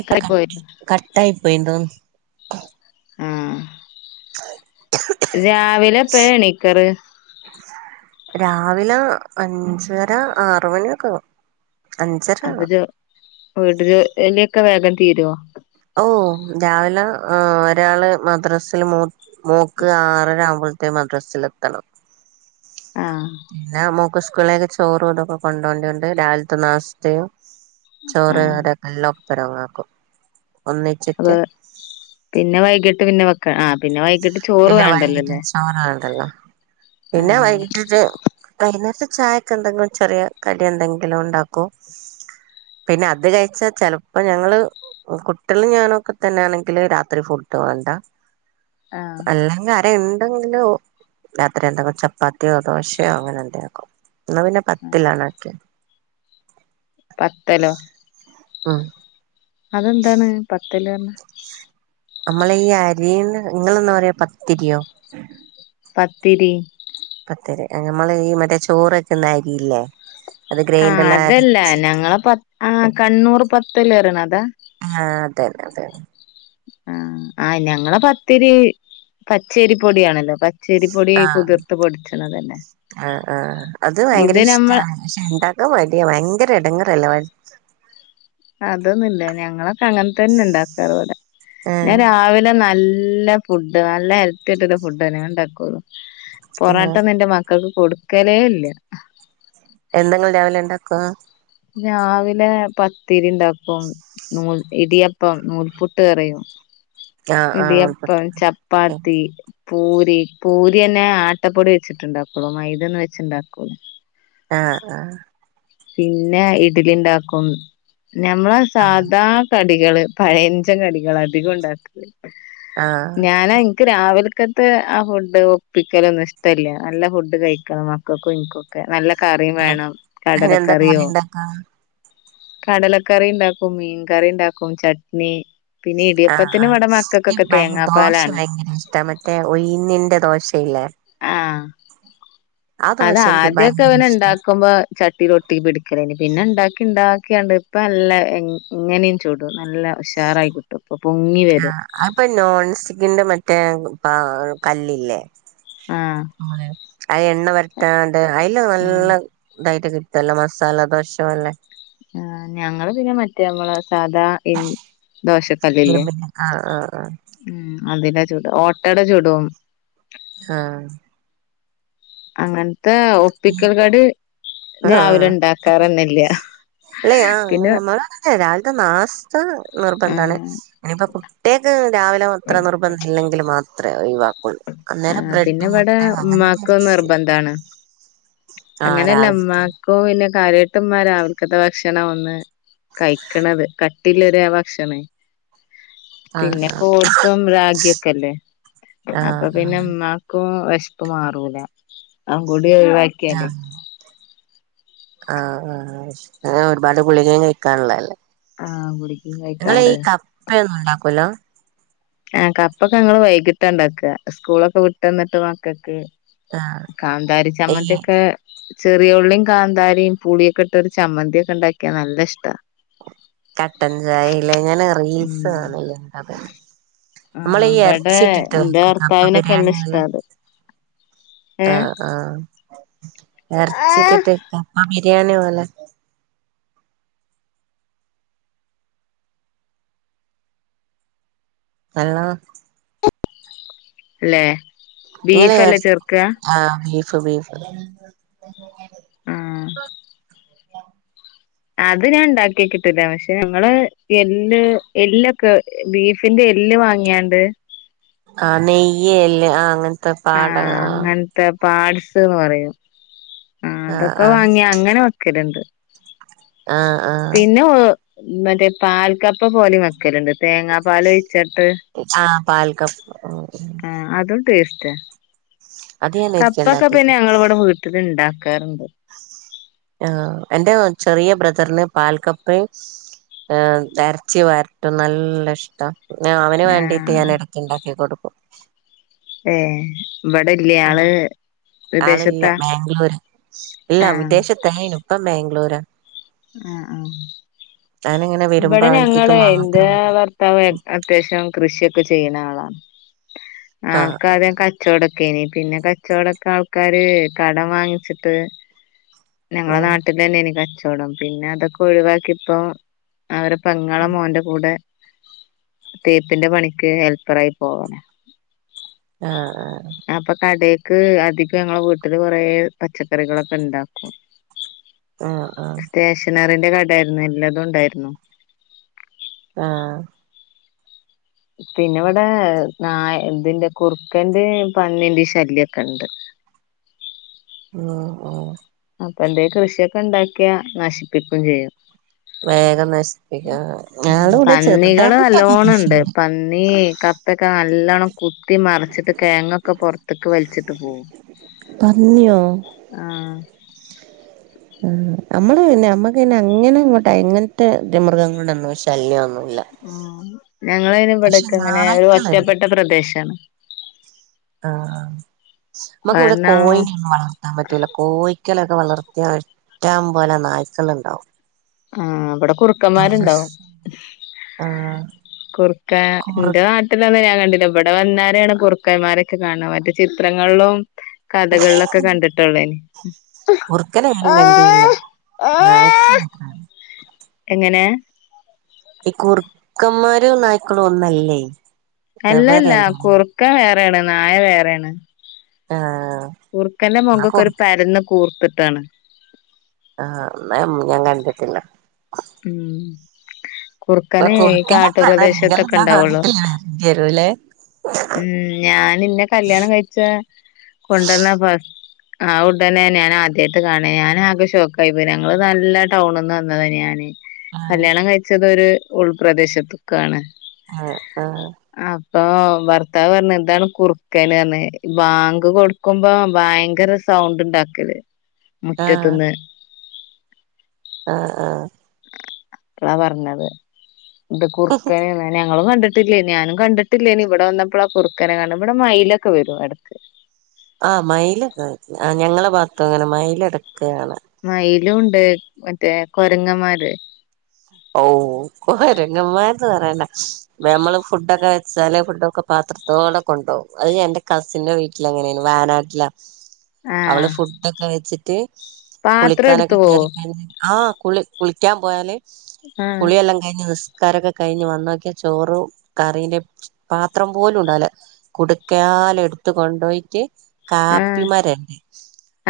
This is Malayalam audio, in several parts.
ഇപ്പ ക പോയി കട്ടായി പോയി ന്തോന്നുന്നു ആ രാവിലെപ്പയാ എണീക്കാറ് രാവിലെ അഞ്ചര ആറു മണിയൊക്കെയാവും അഞ്ചരാവും വീട്ടില് ജോലിയൊക്കെ വേഗം തീരോ ഓ രാവിലെ ഒരാള് മദ്രസിൽ മൂ മോക്ക് ആറര ആവുമ്പത്തിന് മദ്രസിൽ എത്തണം ആഹ് പിന്നെ മോക്ക് സ്കൂളിലേക് ചോറും തൊക്കെ കൊണ്ടോണ്ടിയോണ്ട് രാവിൽത്തെ നാസ്ത്തയും ചോറ് ആഹ് കറി ഒക്കെ എല്ലാ ഒപ്പരങ്ങാക്കും അപ്പൊ ഒന്നിച്ചിട്ട് പിന്നെ വൈകിട്ട് പിന്നെ വെക്ക ആ പിന്നെ വൈ ഇട്ടിട്ട് ചോറ് പിന്നെ വേണ്ടല്ലോ വൈകിട്ട് ലേ ചോറാണ്ടല്ലോ പിന്നെ വൈകിട്ടിട്ട്‌ വൈന്നേരത്ത് ചായക്ക് എന്തെങ്കിലും ചെറിയ കടി എന്തെങ്കിലും ഉണ്ടാക്കും പിന്നെ അത് കഴിച്ച ചെലപ്പോ ഞങ്ങള് കുട്ടികള് ഞാനൊക്കെ തന്നെയാണെങ്കിൽ രാത്രി ഫുട് വാണ്ട ആഹ് എല്ലാം കാര്യ ഇൻ എന്ങ്കിലോ രാത്രിയെന്താ ചപ്പാത്തിയോ ദോശയോ അങ്ങനെ എന്തെങ്കിലൊക്കാവും ഇന്നാ പിന്നെ ആഹ് പത്തലാണാ ക്യെ പത്തലോ ഉം അതെന്താണ് പത്തല് പറഞ്ഞ നമ്മള് ഈ അരീന്ന് ങ്ങളന്നാ പറയാ പത്തിരിയോ പത്തിരി പത്തല് നമ്മള് ഈ മറ്റേ ചോറ് വെക്കുന്ന അരി ഇല്ലേ ആ അതല്ല ഞങ്ങള പ ആ കണ്ണൂർ പത്തല് പറീണ ആ അതെന്നെ അതെന്നെ ആ ആ ഞങ്ങളെ പത്തിരി പച്ചരിപ്പൊടിയാണല്ലോ പ ചെരിപ്പൊടി കുതിർത്ത് പൊടിച്ചണതന്നെ ആ ആ അത് വയങ്കര ഇഷ്ടാണ് പക്ഷെ ഇണ്ടാക്കാൻ മടിയ വയ ഭയങ്കര എടങ്ങറല്ലേ [unintelligible] അതൊന്നുംല്ല ഞങ്ങളൊക്കെ അങ്ങനെ തന്നെ ഇണ്ടാക്കാറ് ഇവിടെ ആഹ് ഞാൻ രാവിലെ നല് നല്ല ഫുഡ് നല്ല ഹെൽത്തി ആയിട്ടുള്ള ഫുഡേ ഞാൻ ഉണ്ടാക്കുള്ളു ആഹ് പൊറാട്ടൊന്നും ഇൻ്റെ മ മക്കൾക്ക് കൊടുക്കലേ ഇല്ല. എന്താങ്ങള് രാവിലെ ഉണ്ടാക്ക രാവിലെ പത്തിരി ഇണ്ടാക്കും നൂൽ ഇടിയപ്പം നൂൽപുട്ട് അറിയും ആഹ് ഇടിയപ്പം ആഹ് ചപ്പാത്തി പൂരി പൂരിയന്നെ ആട്ടപ്പൊടി വെച്ചിട് ഇണ്ടാക്കൊള്ളൂ മൈദ ഒന്നും വെച്ച് ഇണ്ടാക്കുല ആ ആ പിന്നെ ഇഡ്ലി ഉണ്ടാക്കും ഞമ്മളെ ആഹ് സാധാ ക ആഹ് അ ഞ പക്കത്ത് ആ ഫുഡ് ഒപ്പിക്കലൊന്നും ഇഷ്ടമല്ല നല്ല ഫുഡ് കഴിക്കണം മക്കൾക്കും ഇനൊക്കെ നല്ല കറിയും വേണം കടലൊെ വറി ഇണ്ടാക്കാ കടലക്കറി ഉണ്ടാക്കും മീൻകറി ഉണ്ടാക്കും ചട്നി പിന്നെ ഇ ആഹ് ആ ദോശ ഭയങ്കര ഇഷ്ട മറ്റേ ഒയുന്നിന്റെ ദോശയില്ലേ ആഹ ആ ദോശ എനിക്ക് അതാദ്യൊക്കെ ഭയങ്കര ഇഷ്ട ഓന്ണ്ടാക്കുമ്പോ ചട്ടീലൊട്ടി പിടിക്കലന് പിന്നെ ഇണ്ടാക്കിണ്ടാ ഒക്കെയാണ്ട് ഇപ്പം നല്ല എങ്ങനെയും ചൂടും നല്ല ഉഷാറായി കിട്ടും ഇപ്പൊ പൊങ്ങി ആ വരും അപ്പൊ നോൺ സ്റ്റിക്കിന്റെ മറ്റേ പ കല്ലില്ലേ ആഹ് അത് എണ്ണ വരത്താണ്ട് അതില ഉം നല്ല ഇതായിട്ട് കിട്ട തല്ല മസാല ദോശംല്ലേ ആ ഞങ്ങള് പിന്നെ മറ്റേ നമ്മള സാധാ ഇ ദോശക്കല്ലില്ലേ ഇരുമ്പിന്റെ ആഹ് ആഹ് ഉ അതില ചുട ഓട്ടട ചുടും ആഹ അങ്ങനെ ഒപ്പിക്കൽ കടി ആഹ് ആഹ് രാവിലെ ഉണ്ടാക്കാറന്നില്ല അല്ലെ അങ്ങെ നമ്മള രാവിലത്തെ നാസ്ത നിർബന്ധമാണ് ആഹ് ഇനിയിപ്പ കുട്ടിയൊക്കെ രാവിലെ അത്ര നിർബന്ധം ഇല്ലെങ്കിൽ മാത്രമേ ഒവാ ആ പിന്നെ ഇവിടെ ഉമ്മാക്ക് അങ്ങനത്തെ നിർബന്ധാണ് ആ അങ്ങനെയല്ല രാവിലെ അമ്മാക്കും പിന്നെ കാലഘട്ട ഉമാരാ അവർക്കത്തെ ഭക്ഷണം ഒന്ന് കഴിക്കണത് കട്ടില്ലര് ആ ഭക്ഷണേ ആ പിന്നെ കോഴസം രാാഗിയൊക്കെല്ലേ ആ അപ്പൊ ആ പിന്നെ അമ്മാക്ക് വിശപ്പ് മാറൂല അവൻകൂടി ഒഴിവാക്കിയാലേ ആഹ ആ അങ്ങന ഒരുപാട് ഗളിക കഴിക്കാനുള്ളല്ലേ ആഹ് കുടി നിങ്ങള് ഈ കപ്പയൊന്നും ഉണ്ടാക്കല്ലോ ആ കപ്പൊക്കെ ഞങ്ങള് വൈകിട്ട ഇണ്ടാക്ക സ്കൂളൊക്കെ വിട്ടന്നിട്ട് മക്കക്ക് ആ കാന്താരി ഈ ചമ്മന്തിക്കെ ചെറിയ ഉള്ളിയും കാന്താരിയും പുളിയൊക്കെ ഇട്ടൊ ഒരു ചമ്മന്തിയൊക്കെ ഉണ്ടാക്കിയ നല്ല ഇഷ്ടാ കട്ടൻ ചായല്ലെ ങ്ങനെ റീൽസ് ഉം കാണല്ലേത് ആഹ് നമ്മളീ ഇബടെ എറച്ചിട്ടിട്ട് ഇന്റെ വെക്കും കപ്പ ഭർത്താവിനൊക്കെ ബിരിയാണി നല്ല ഇഷ്ടാ അത് ഏഹ് ആഹ ആഹ ഇറച്ചിക്കെട്ട് കപ്പ ബിരിയാണി പോലെ [unintelligible] അല്ലെ ബീഫല്ലേ ചെറ്ക്ക്ക സബീ ആഹ് അത് ഞാൻ ണ്ടാക്കിയോക്കീട്ടില്ല പക്ഷെ ഞങ്ങള് എല് എല്ലൊക്കെ ബീഫിന്റെ എല്ല് വാങ്ങിയാണ്ട് ആഹ നെയ്യല്ലേ ആ അങ്ങനത്തെ പാട ആഹ പാട്്സ് എന്ന് പറയും ആ അതൊക്കെ വാങ്ങിയാ അങ്ങനെ വെക്കലുണ്ട് ആഹ ആഹ മറ്റേ പാൽക്കപ്പ പോലെ മക്കലുണ്ട് തേങ്ങാ പാല ആഹ പാൽക്കപ്പ ഒരിക്കെ കപ്പക്കെ ഉണ്ടാക്കിട്ട് പിന്നെ ഞങ്ങള ഇവിടെ വീട്ട്ന്ന്ണ്ടാക്കാ ക്കാറുണ്ട് ആ എന്റെ ചെറിയ ബ്രദറിന് പാൽക്കപ്പയും ഏ ഇരച്ചി വരട്ടും നല്ല ഇഷ്ട ആ അവന് വേണ്ടീട്ട് ആഹ് ഞൻ എടക്ക് ഇണ്ടാക്കി കൊട്ക്കും ഏ ഇവടെ ഇല്ല ആൾ ആളില്ല ബാംഗ്ലൂര് ഇല്ല ആഹ് വിദേശത്തെയ്നു ഇപ്പം ബാംഗ്ലൂരാ ആ ആ ഞാനിങ്ങനെ വരുമ്പോ ഇവടെ അവനക്ക് ഞങ്ങൾ ഇത് ഇന്റെ മാത്രം മതി ഭർത്താവ് അത്യാവശ്യം കൃഷിയൊ ക്കെ ചെയ്യ്ണ ആളാണ് ആ ആൾക്കാദ്യം കച്ചോടൊക്കെ എയ്നി പിന്നെ കച്ചോടൊക്കെ ആൾക്കാര് കടം വാങ്ങിച്ചിട്ട് ആ ഞങ്ങളെ നാട്ടിലെന്നെയ്നി കച്ചോടം പിന്നെ അതൊക്കെ ഒഴിവാക്കി ഇപ്പോ അവരെ പെങ്ങളെ മോന്റെ കൂടെ തേപ്പിന്റെ പണിക്ക് ഹെൽപ്പറായി പോവലാ ആ ആ അപ്പ കടെക്ക് അധികം ഞങ്ങളെ വീട്ടിൽ കെറേ പച്ചക്കറികളൊക്കെ ഇണ്ടാക്കും ആ സ്റ്റേഷനറിന്റെ കടായായിരുന്നു എല്ലതും ഇണ്ടായിരുന്നു ആ പിന്നെ ഇവിടെ നാ ഇതിന്റെ കുറുക്കന്റെ പന്നിന്റിം ശല്യം ഒക്കെ ഇണ്ട് ആ ആ അപ്പ എന്തെ കൃഷിയൊക്കെ ഇണ്ടാക്കിയാ നശിപ്പിക്കും ചെയ്യും വേഗം നശ് ഉം പന്നികൾ നല്ലോണം ഇണ്ട് കൃഷിയുണ്ട് പന്നി കപ്പ ഒക്കെ നല്ലോണം കുത്തി മറച്ചിട്ട് കേങ്ങൊക്കെ പൊർത്ത്ക്ക് വൽച്ചിട്ട് പോവും പന്നിയോ ആഹ് ആ അമ്മൾ പിന്നെ അമ്മക്ക് അയിൻ അങ്ങനെ ഇങ്ങോട്ട് അങ്ങൻത്തെതി മൃഗങ്ങളെ ഒന്നും ശല്യ ഒന്നും ഉം ഞങ്ങൾ അയിൻ ഇവട്ക്ക് ഇങ്ങനെ ഒരു നായ്ക്കളുണ്ട് ഒറ്റപ്പെട്ട പ്രദേശാണ് ആ നമ്മക്ക് ഇവടെ കാരണം കോഴിനൊന്നും വളർത്താൻ പറ്റൂലാ കോഴി ക്കെലൊക്കെ വളർത്തിയാ ഇഷ്ടം പോലെ നായ്ക്കൾ ഇണ്ടാവും ആ ഇവടെ കുറുക്കന്മാരുണ്ടാവും ആഹ് കുർക്കാ കുറു ഇന്റെ നാട്ടിലൊന്നും ഞാൻ ക ഇവടെ വന്നാരെയാണ് കുറുക്കന്മാരൊക്കെ കാണണെ മറ്റേ ചിത്രങ്ങൾളും കഥകൾ ഒക്കെ കണ്ടിട്ട് ഒള്ളെയിനി കുറുക്കനെ ഞാനും കണ്ടീല്ല [unintelligible] എങ്ങനെ ഈ കുറക്കന്മാരും നായ്ക്കളും ഒന്നല്ലേ അല്ലല്ല വെവ്വേറെയാന്ന് തോന്നുന്നു കുറുക്കൻ വേറെയാണ് നായ വേറെയാണ് ആ കുർക്കന്റെ മൊഖൊക്കെ ഒരു പരന്ന് കൂർത്ത്ട്ടാണ് ആ ന്നാ മം ഞാൻ കണ്ടിട്ടില്ല ഉം ഇപ്പൊ കുറുക്കനെ കുറുക്കനെ കാണാൻ കാട്ടുപ്രദേശത്തൊക്കെ ഇങ്ങളെന്നാ ഇണ്ടാവൊള്ളു വീട്ടില് വരണ്ടി വരൂല്ലേ ഇന്നെ കല്യാണം കഴിച്ച കൊണ്ടുവന്ന ഫസ് ആ ഉടനെ ഞാൻ ആദ്യ ആയിട്ട് കാണാ ഞാൻ ആകെ ഷോക്കായി പോയി ഞങ്ങൾ നല്ല ടൗൺന്ന് വന്നതെയ്നി ഞാന് ആഹ് കല്യാണം കഴിച്ചത് ഒര് ഉൾപ്രദേശത്ത്ക്കാണ് ആ ആ ആ ഭർത്താവ് പർണ് ഇതാണ് കുറുക്കൻ പർണ് ബാങ്ക് കൊട്ക്കുമ്പം ഭയങ്കര സൗണ്ട് ഇണ്ടാ ക്കല് മുറ്റത്ത്ന്ന് ആ ആ ളാ പർണത് ഇങ്ങട്ട് കുർക്കൻന്ന് ഞങ്ങളും കണ്ട് ട്ടില്ലേ ഞാനും കണ്ട്ട്ട് ഇല്ലേനി ഇവടെ വന്നപ്പോളാ കുറുക്കനെ കാൺണെ ഇവടെ മൈലൊക്കെ വെരും എടക്ക് ആ മയിലൊക്കെ ആ ഞങ്ങളെ ഭാഗത്തു അങ്ങനെ മയിൽ എടക്ക് കാണാ മയിലും ഇണ്ട് മറ്റേ കൊരങ്ങന്മാര് ഔ കൊരങ്ങന്മാര്ത് പറയെണ്ട നമ്മൾ ഫുഡൊക്കെ വെച്ചാൽ ഫുഡൊക്കെ പാ ത്രത്തോടെ കൊണ്ടൊവും അയ് എന്റെ കസിന്റെ വീട്ടിൽ അങ്ങനെയ്നു വയനാട്ടിലാ ആഹ് അവള് ഫുഡൊക്കെ വെച്ചിട്ട് പാത്രം കുളിക്കാനൊ എടുത്തു പോവും [inaudible] ആ കുളി കുളിക്കാൻ പോയല് ആഹ് കുളിയെല്ലം കഴിഞ്ഞ് നിസ് ക്കാരൊക്കെ കഴിഞ്ഞ് വന്നോക്കിയ ചോറും കറീന്റെ പാത്രം പോലുണ്ടാവല കുടുക്ക പാലെടുത്ത് കൊണ്ടോയിട്ട് കാപ്പി ആഹ് മരണ്ട്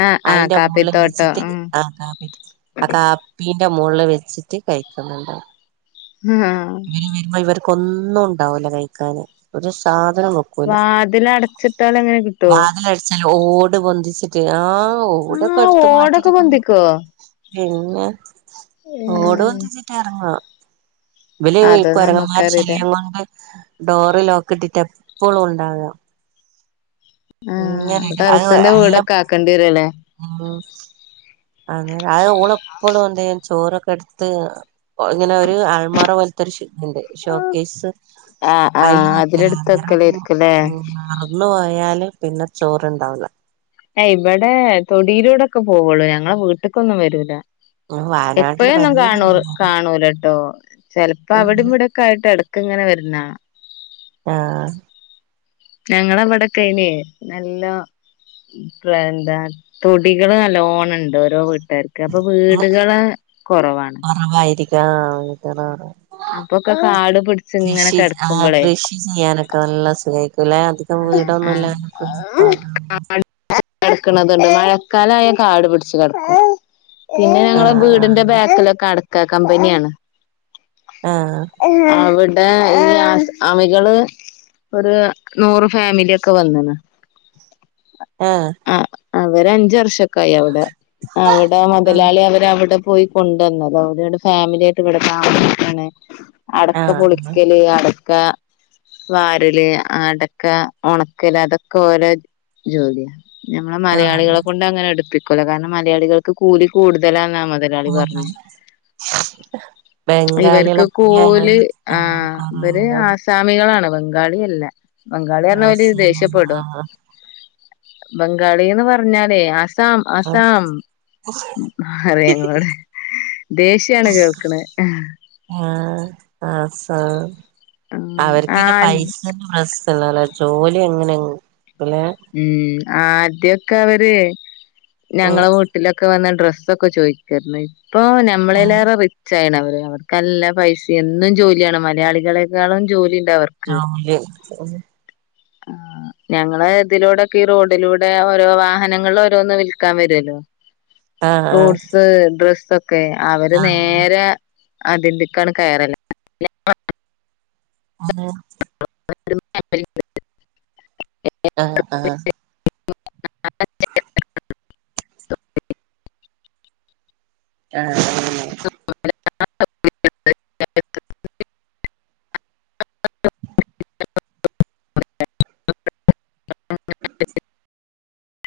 ആഹ് ആഹ് അയിന്റെ മുളിൽ കാപ്പിത്തോട്ടം വെച്ചിട്ട് ആ ആഹ് കാപ്പി ആ കാപ്പി മുകളിൽ വെച്ചിട്ട് കഴിക്കുന്നുണ്ട് ആഹ് ഇവര് വരുമ്പോ ഇവർ ഒന്നുംണ്ടാവുല കഴിക്കാന് ഒരു സാ [unintelligible] നോക്കുല വാതിലടച്ചിട്ടാൽ അങ്ങനെ കിട്ടുവോ വാതിലടിച്ച്ല് ഓട് പൊന്തിച് [unintelligible] ആഹ് ഓടൊക്കെടുത്ത് ഓടൊക്കെ മാറ്റിര്ക്കു പൊന്തിക്കോ പിന്നെ ഓട് ഉം വന്തിച്ചിട്ട് ഇറങ്ങോ വില അത് ഇപ്പറിണമാരി നമ്മക്കറിയില്ല ശരീരം കൊണ്ട് ഡോറിലൊക്ക [unintelligible] പ്പഴുണ്ടാ ആഹ് ഇങ്ങനെ അപ്പൊ ഇത് അത് ടെറസിന്റെ എല്ലം. വീടൊക്കെ ആക്കേണ്ടി വരുല്ലേ മ് അങ്ങനെ അത്‌ ഓളെപ്പളുന്ദേൻ ചോറൊക്കെടുത്ത് പോ ഇങ്ങനെ ഒരു ആൾമറപോൽതൊരു ശയ് ന്റെ ഷോകേസ് ആഹ് അയിൽ ആഹ് വെക്കല അതിലെടുത്തക്കലായിരിക്കുംല്ലേ [inaudible] അന്നുപോയാൽ പിന്നെ ചോർണ്ടാവ് ല ഏയ് ഇബടെ തൊടിയിലൂടൊക്കെ പോവുള്ളൂ ഞങ്ങളെ വീട്ടക്കൊന്നും വരൂല. വയനാട്ടില് എപ്പഴന്നും ഭയങ്കര കാണൂർ എടങ്ങേറാ കാണൂലട്ടോ. ചിലപ്പോ അവിടംവിടൊക്കയിട്ട് ഇട്ക്ക ഇങ്ങനെ വരുന്നാ. ആഹ് ഞങ്ങളവ്ടെക്കെ ന് നല്ല പന്താ തൊടികള് നല്ലോണംണ്ട് ഓരോ വീ പെരക്കപ്പൊ വീടുകള കൊറവാണ്. [unintelligible] അപ്പൊക്കെ കാട് പിടിച്ച് ഇങ്ങനെ കൃഷി ആ കെടക്കുമ്പളേ കൃഷി ചെയ്യാനൊക്കെ നല്ല സുഖയ്ക്കും ലെ. ആഹ് വീടൊന്നുംല്ല [inaudible] ക്ക [inaudible] ക്ക്‌ണത്ണ്ട് മഴക്കാലയാ ഇൻ കാട് പിടിച്ച് കെടക്കും. പിന്നെ ഞങ്ങള ആഹ് വീടിന്റെ ബാക്കിലൊക്കെ അടക്കാ കമ്പനിയാണ്. ആഹ് അവ്ടെ [inaudible] അമികള് ഒരു നൂറ് ഫാമിലൊക്കെ വന്ന്ണ്. ആ. അവരഞ്ചു വർഷക്കായി അവ്ടെ അവ്ടെ ആഹ് മുതലാളി അവരവിടെ പോയി കൊണ്ടന്നതോടെണ് ഫാമിലിയിട്ട് ഇവിടൊ [inaudible] താമസിക്ക്‌ണ്. അടക്ക ആഹ് ആഹ് പൊളിക്കല് അടക്ക വാരല്. അടക്ക ഉണക്കല അതൊക്കൊരെ ജോലിയാ. ഞമ്മളെ മലയാളികളെ ആഹ് കൊണ്ടങ്ങനെ എടുപ്പിക്കുല കാരണം മലയാളികൾക്ക് കൂലി കൂടുതലാന്ന [unintelligible] ഇവര്ക്ക് ബംഗാളികളെ പോലെ കൂലി ആ ആഹ് ഇവര് കൊറോടോ ആസാമികളാണ്. ബംഗാളിയല്ല ബംഗാളി റിഞ്ഞാ അവൽ ആസാമ് ദേഷ്യപ്പെടും. ആഹ് ബംഗാളിന്ന് പറഞ്ഞാലേ ആസ് അസാം അസാം ആറേങ്ങളോട് ദേഷ്യാണ് കേൾക്ക്‌ണ. ആഹ അവർക്കിന്നെ പൈസന്റെ പ്രശ്നല്ലല്ലല്ലോ ജോലി എങ്ങനെ ല്ലെ മ് ആദ്യൊക്കെ അവര് ഉം ഞങ്ങളെ വീട്ടിലൊക്കെ വന്നി് ഡ്രസ്സൊക്കെ ചോയ്ക്കാര്ന്നു ഇപ്പൊ നമ്മളെല്ലാറേ റിച് യിണ് അവര് അവർക്കല്ല പൈസം എന്നും ജോലിയാണ് മലയാളികളെക്കാളും ജോലി ആ [unintelligible] ആ. ഞങ്ങളെ ഇതിലൂടൊക്കെ ഈ റോഡിലൂടെ ഓരോ വാഹനങ്ങളോരോന്ന് വിൽക്കാൻ വരുല്ലോ. ആഹ് ആഹ് ഫ്രൂട്സ് ഡ്രസ്സക്കെ അവര് ആഹ് നേരെ അതെന്തക്കാണ് കയറല [inaudible] അത [inaudible] [inaudible] ആഹ് ആഹ് ആഹ് [inaudible] ആഹ [inaudible]